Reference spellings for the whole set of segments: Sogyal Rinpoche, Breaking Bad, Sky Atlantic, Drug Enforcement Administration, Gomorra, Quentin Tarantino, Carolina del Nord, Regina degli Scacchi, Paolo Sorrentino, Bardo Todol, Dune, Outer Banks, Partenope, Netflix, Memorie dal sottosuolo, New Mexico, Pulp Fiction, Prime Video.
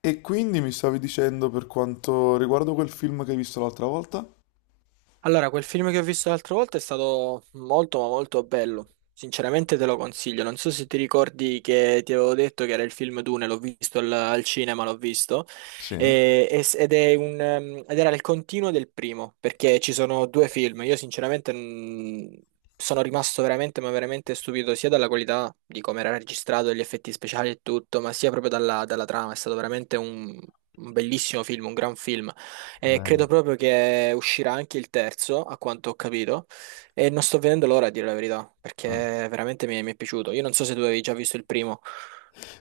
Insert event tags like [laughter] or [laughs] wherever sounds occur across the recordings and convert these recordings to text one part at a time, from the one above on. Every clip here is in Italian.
E quindi mi stavi dicendo per quanto riguardo quel film che hai visto l'altra volta? Allora, quel film che ho visto l'altra volta è stato molto ma molto bello. Sinceramente te lo consiglio. Non so se ti ricordi che ti avevo detto che era il film Dune, l'ho visto al cinema, l'ho visto. Sì, Ed è un, ed era il continuo del primo, perché ci sono due film. Io sinceramente sono rimasto veramente ma veramente stupito sia dalla qualità di come era registrato, gli effetti speciali e tutto, ma sia proprio dalla trama. È stato veramente un bellissimo film, un gran film. E credo bello. proprio che uscirà anche il terzo, a quanto ho capito, e non sto vedendo l'ora a dire la verità, perché veramente mi è piaciuto. Io non so se tu avevi già visto il primo.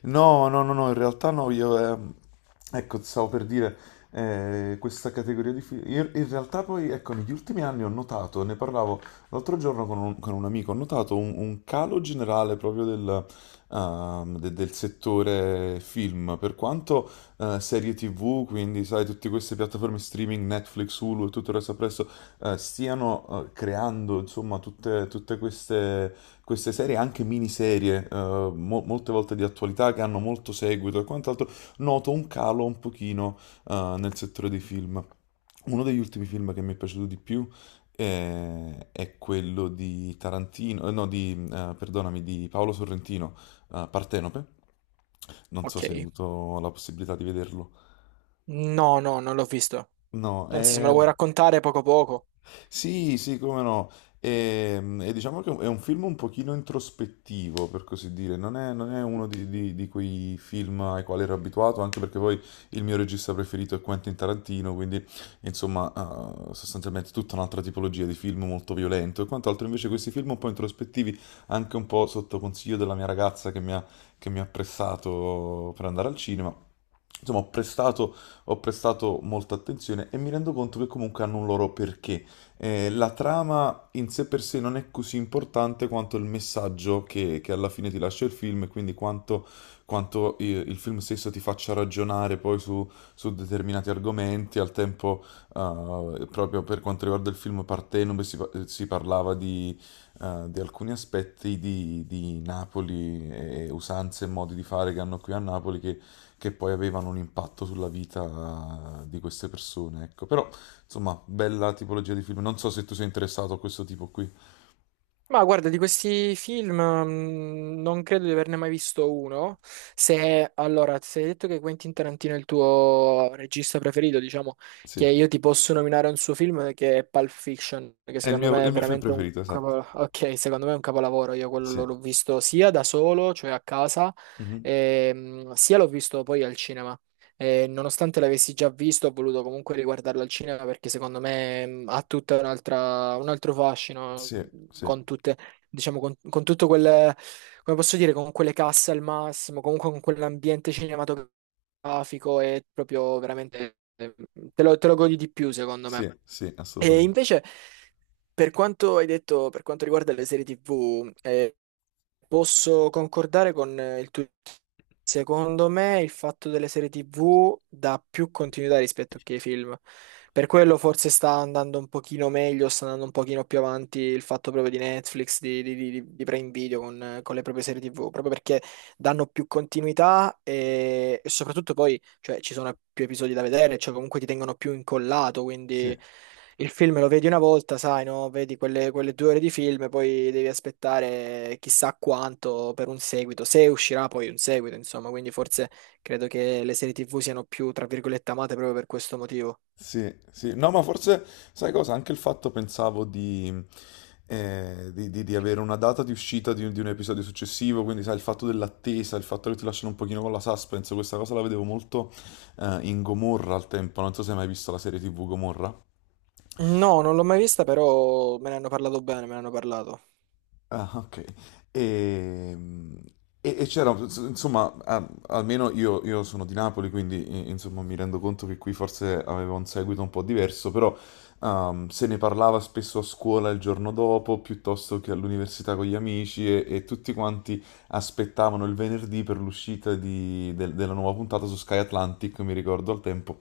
No, no, no, no, in realtà no, io, ecco, stavo per dire, questa categoria di film, in realtà poi, ecco, negli ultimi anni ho notato, ne parlavo l'altro giorno con un amico, ho notato un calo generale proprio del settore film, per quanto serie TV, quindi sai, tutte queste piattaforme streaming, Netflix, Hulu e tutto il resto appresso, stiano creando, insomma, tutte queste serie, anche miniserie, molte volte di attualità che hanno molto seguito e quant'altro, noto un calo un pochino nel settore dei film. Uno degli ultimi film che mi è piaciuto di più è quello di Tarantino, no, perdonami, di Paolo Sorrentino, Partenope. Non so Ok. se hai avuto la possibilità di vederlo. No, no, non l'ho visto. No, Anzi, se me è. lo vuoi raccontare poco poco. Sì, sì, come no. E diciamo che è un film un pochino introspettivo, per così dire, non è uno di quei film ai quali ero abituato, anche perché poi il mio regista preferito è Quentin Tarantino, quindi insomma, sostanzialmente tutta un'altra tipologia di film molto violento e quant'altro. Invece questi film un po' introspettivi, anche un po' sotto consiglio della mia ragazza che mi ha pressato per andare al cinema. Insomma, ho prestato molta attenzione e mi rendo conto che comunque hanno un loro perché la trama in sé per sé non è così importante quanto il messaggio che alla fine ti lascia il film e quindi quanto il film stesso ti faccia ragionare poi su determinati argomenti. Al tempo, proprio per quanto riguarda il film Partenope, si parlava di alcuni aspetti di Napoli e usanze e modi di fare che hanno qui a Napoli che poi avevano un impatto sulla vita di queste persone, ecco. Però insomma, bella tipologia di film. Non so se tu sei interessato a questo tipo qui. Ma guarda, di questi film non credo di averne mai visto uno. Se, allora, se hai detto che Quentin Tarantino è il tuo regista preferito, diciamo Sì, che io ti posso nominare un suo film che è Pulp Fiction, che È il secondo mio, me è il è mio film veramente un preferito, esatto. capolavoro. Ok, secondo me è un capolavoro. Io quello l'ho Sì. l'ho visto sia da solo, cioè a casa, Mhm. e, sia l'ho visto poi al cinema. E nonostante l'avessi già visto, ho voluto comunque riguardarlo al cinema perché secondo me ha tutta un'altra, un altro fascino Sì, sì, con tutte, diciamo, con tutto quel, come posso dire, con quelle casse al massimo, comunque con quell'ambiente cinematografico è proprio veramente, te lo godi di più secondo me. sì, sì, E assolutamente. invece, per quanto hai detto, per quanto riguarda le serie TV, posso concordare con il tuo... Secondo me il fatto delle serie TV dà più continuità rispetto che ai film. Per quello forse sta andando un pochino meglio, sta andando un pochino più avanti il fatto proprio di Netflix, di Prime Video con le proprie serie TV, proprio perché danno più continuità e soprattutto poi cioè, ci sono più episodi da vedere, cioè comunque ti tengono più incollato, Sì, quindi... Il film lo vedi una volta, sai, no? Vedi quelle, quelle due ore di film, poi devi aspettare chissà quanto per un seguito, se uscirà poi un seguito, insomma, quindi forse credo che le serie TV siano più, tra virgolette, amate proprio per questo motivo. sì, sì. No, ma forse, sai cosa? Anche il fatto, pensavo, di avere una data di uscita di un episodio successivo, quindi, sai, il fatto dell'attesa, il fatto che ti lasciano un pochino con la suspense, questa cosa la vedevo molto, in Gomorra al tempo. Non so se hai mai visto la serie TV Gomorra. No, non l'ho mai vista, però me ne hanno parlato bene, me ne hanno parlato. Ah, ok. Ehm, e c'era, insomma, ah, almeno io sono di Napoli, quindi insomma mi rendo conto che qui forse aveva un seguito un po' diverso, però se ne parlava spesso a scuola il giorno dopo, piuttosto che all'università con gli amici e tutti quanti aspettavano il venerdì per l'uscita della nuova puntata su Sky Atlantic, mi ricordo al tempo.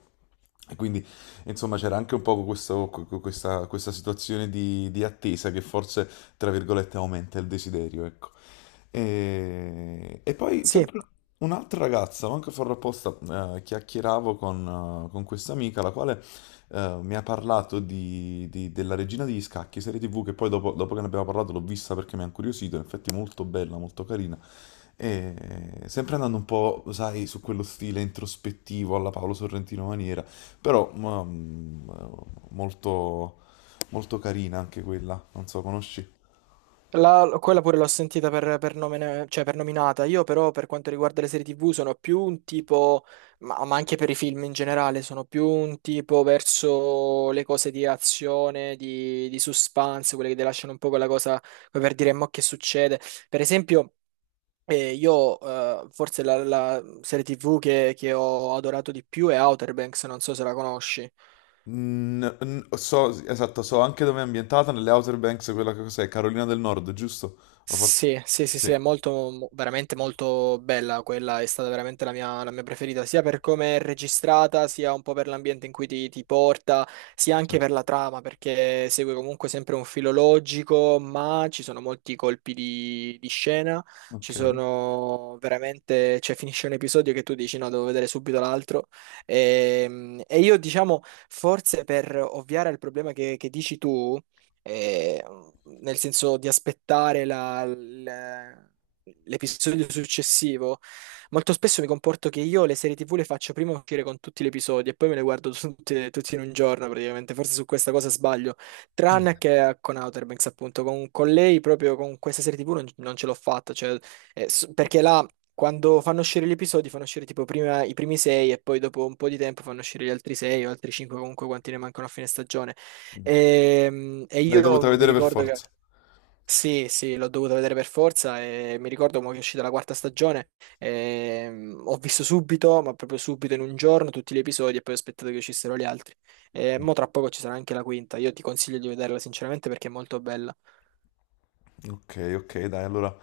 E quindi, insomma, c'era anche un po' questa situazione di attesa che forse tra virgolette, aumenta il desiderio, ecco. E poi Sì. sempre un'altra ragazza, manco farlo apposta, chiacchieravo con questa amica, la quale mi ha parlato della Regina degli Scacchi, serie TV, che poi dopo che ne abbiamo parlato l'ho vista perché mi ha incuriosito, in effetti molto bella, molto carina. E sempre andando un po', sai, su quello stile introspettivo alla Paolo Sorrentino maniera, però molto, molto carina anche quella, non so, conosci? La- quella pure l'ho sentita per nome- cioè per nominata. Io però per quanto riguarda le serie TV sono più un tipo, ma anche per i film in generale, sono più un tipo verso le cose di azione, di suspense, quelle che ti lasciano un po' quella cosa come per dire mo che succede. Per esempio, io forse la serie TV che ho adorato di più è Outer Banks, non so se la conosci. Mm, so, esatto, so anche dove è ambientata, nelle Outer Banks, quella che cos'è, Carolina del Nord, giusto? O forse. Sì, sì, sì, sì, Sì, è molto, mo- veramente molto bella quella, è stata veramente la mia preferita, sia per come è registrata, sia un po' per l'ambiente in cui ti porta, sia anche certo. per la trama, perché segue comunque sempre un filo logico, ma ci sono molti colpi di scena, ci Ok. sono veramente, cioè finisce un episodio che tu dici no, devo vedere subito l'altro, e io diciamo, forse per ovviare al problema che dici tu, eh, nel senso di aspettare l'episodio successivo, molto spesso mi comporto che io le serie TV le faccio prima uscire con tutti gli episodi e poi me le guardo [laughs] tutte, tutti in un giorno praticamente. Forse su questa cosa sbaglio, tranne che con Outer Banks, appunto, con lei proprio con questa serie TV non, non ce l'ho fatta, cioè, perché là. Quando fanno uscire gli episodi, fanno uscire tipo prima i primi sei e poi dopo un po' di tempo fanno uscire gli altri sei o altri cinque, comunque quanti ne mancano a fine stagione. E L'hai io dovuta mi vedere per ricordo che forza. sì, sì, l'ho dovuta vedere per forza e mi ricordo mo che è uscita la quarta stagione. E, ho visto subito, ma proprio subito in un giorno, tutti gli episodi e poi ho aspettato che uscissero gli altri. E mo tra poco ci sarà anche la quinta. Io ti consiglio di vederla sinceramente perché è molto bella. Ok, ok, dai, allora.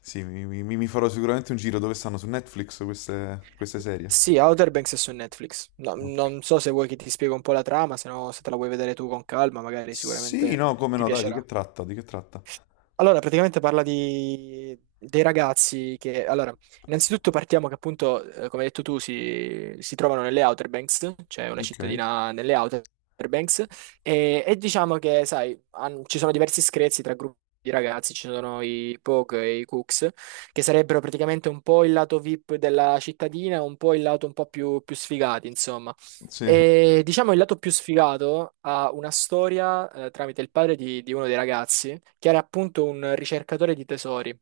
Sì, mi farò sicuramente un giro dove stanno su Netflix queste serie. Sì, Outer Banks è su Netflix. No, Ok. non so se vuoi che ti spiego un po' la trama, se no se te la vuoi vedere tu con calma, magari Sì, sicuramente no, come ti no, dai, di che piacerà. tratta? Di che tratta? Allora, praticamente parla di, dei ragazzi che, allora, innanzitutto partiamo che appunto, come hai detto tu, si trovano nelle Outer Banks, cioè una Ok. cittadina nelle Outer Banks, e diciamo che, sai, han- ci sono diversi screzi tra gruppi di ragazzi, ci sono i Pogue e i Cooks, che sarebbero praticamente un po' il lato VIP della cittadina, un po' il lato un po' più, più sfigati, insomma. Sì. E diciamo il lato più sfigato ha una storia tramite il padre di uno dei ragazzi, che era appunto un ricercatore di tesori.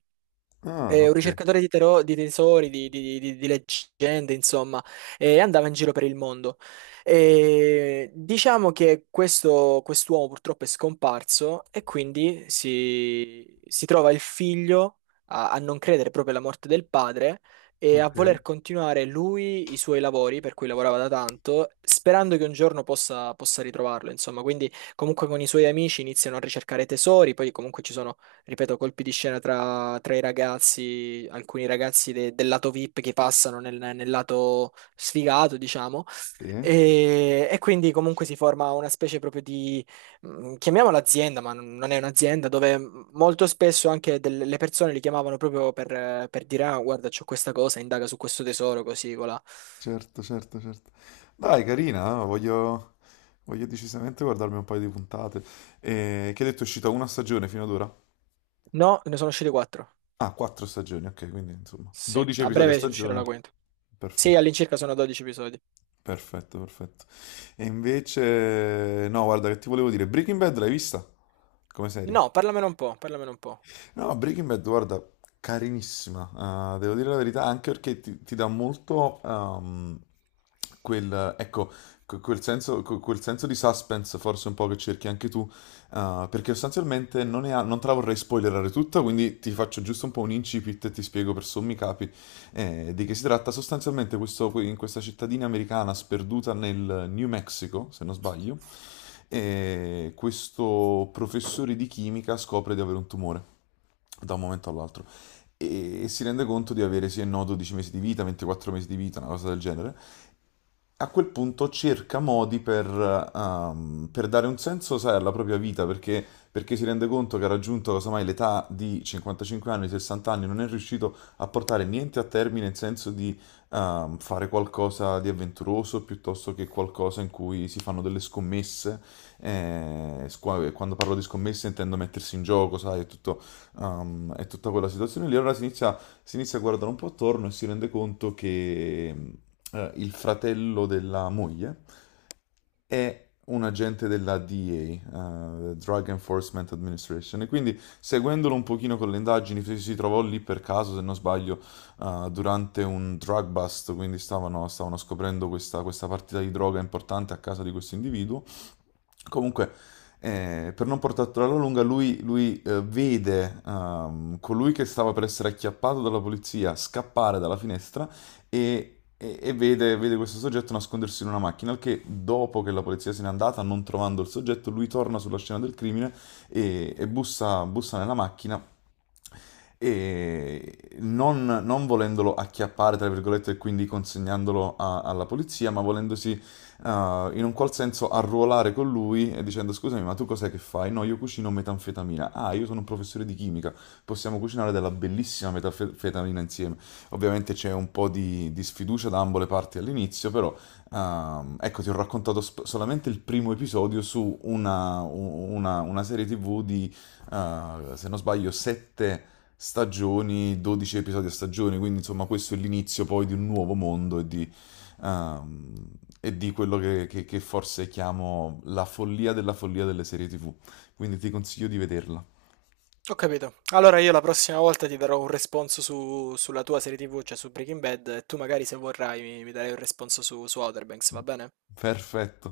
Ah, È un ok. ricercatore di, tero- di tesori, di leggende, insomma, e andava in giro per il mondo. E diciamo che questo, quest'uomo purtroppo è scomparso e quindi si trova il figlio a, a non credere proprio alla morte del padre e a Ok. voler continuare lui i suoi lavori per cui lavorava da tanto, sperando che un giorno possa ritrovarlo, insomma. Quindi comunque con i suoi amici iniziano a ricercare tesori, poi comunque ci sono ripeto, colpi di scena tra, tra i ragazzi, alcuni ragazzi del lato VIP che passano nel, nel lato sfigato, diciamo. Sì, E quindi comunque si forma una specie proprio di, chiamiamola azienda, ma non è un'azienda, dove molto spesso anche delle le persone li chiamavano proprio per dire, ah, guarda, c'ho questa cosa, indaga su questo tesoro, così, colà. certo, certo, certo. Dai, carina, Voglio decisamente guardarmi un paio di puntate. E che hai detto è uscita una stagione fino ad ora? No, ne sono uscite quattro. Ah, 4 stagioni, ok, quindi insomma, Sì, 12 a episodi a breve si uscirà stagione. la quinta. Sì, Perfetto, all'incirca sono 12 episodi. perfetto, perfetto. E invece, no, guarda che ti volevo dire, Breaking Bad l'hai vista? Come serie? No, parlamene un po', parlamene un po'. No, Breaking Bad, guarda, carinissima, devo dire la verità, anche perché ti dà molto ecco, quel senso di suspense, forse un po' che cerchi anche tu, perché sostanzialmente non, ne ha- non te la vorrei spoilerare tutta, quindi ti faccio giusto un po' un incipit e ti spiego per sommi capi di che si tratta. Sostanzialmente in questa cittadina americana sperduta nel New Mexico, se non sbaglio, e questo professore di chimica scopre di avere un tumore da un momento all'altro e si rende conto di avere sì e no 12 mesi di vita, 24 mesi di vita, una cosa del genere. A quel punto cerca modi per dare un senso, sai, alla propria vita, perché si rende conto che ha raggiunto, casomai, l'età di 55 anni, 60 anni, non è riuscito a portare niente a termine in senso di fare qualcosa di avventuroso, piuttosto che qualcosa in cui si fanno delle scommesse. Quando parlo di scommesse intendo mettersi in gioco, sai, è tutto, è tutta quella situazione lì. Allora si inizia a guardare un po' attorno e si rende conto che il fratello della moglie è un agente della DEA, Drug Enforcement Administration, e quindi seguendolo un pochino con le indagini, si trovò lì per caso, se non sbaglio, durante un drug bust, quindi stavano scoprendo questa partita di droga importante a casa di questo individuo. Comunque, per non portarla alla lunga, lui vede colui che stava per essere acchiappato dalla polizia scappare dalla finestra e vede questo soggetto nascondersi in una macchina, al che dopo che la polizia se n'è andata, non trovando il soggetto, lui torna sulla scena del crimine e bussa nella macchina e non volendolo acchiappare, tra virgolette, e quindi consegnandolo alla polizia, ma volendosi in un qual senso arruolare con lui e dicendo scusami, ma tu cos'è che fai? No, io cucino metanfetamina. Ah, io sono un professore di chimica, possiamo cucinare della bellissima metanfetamina insieme. Ovviamente c'è un po' di sfiducia da ambo le parti all'inizio, però ecco, ti ho raccontato solamente il primo episodio su una serie TV di se non sbaglio, 7 stagioni, 12 episodi a stagione, quindi insomma questo è l'inizio poi di un nuovo mondo ehm, e di quello che forse chiamo la follia della follia delle serie TV. Quindi ti consiglio di vederla. Ho capito. Allora io la prossima volta ti darò un responso sulla tua serie TV, cioè su Breaking Bad, e tu magari se vorrai mi darai un responso su, su Outer Banks, va bene? Perfetto.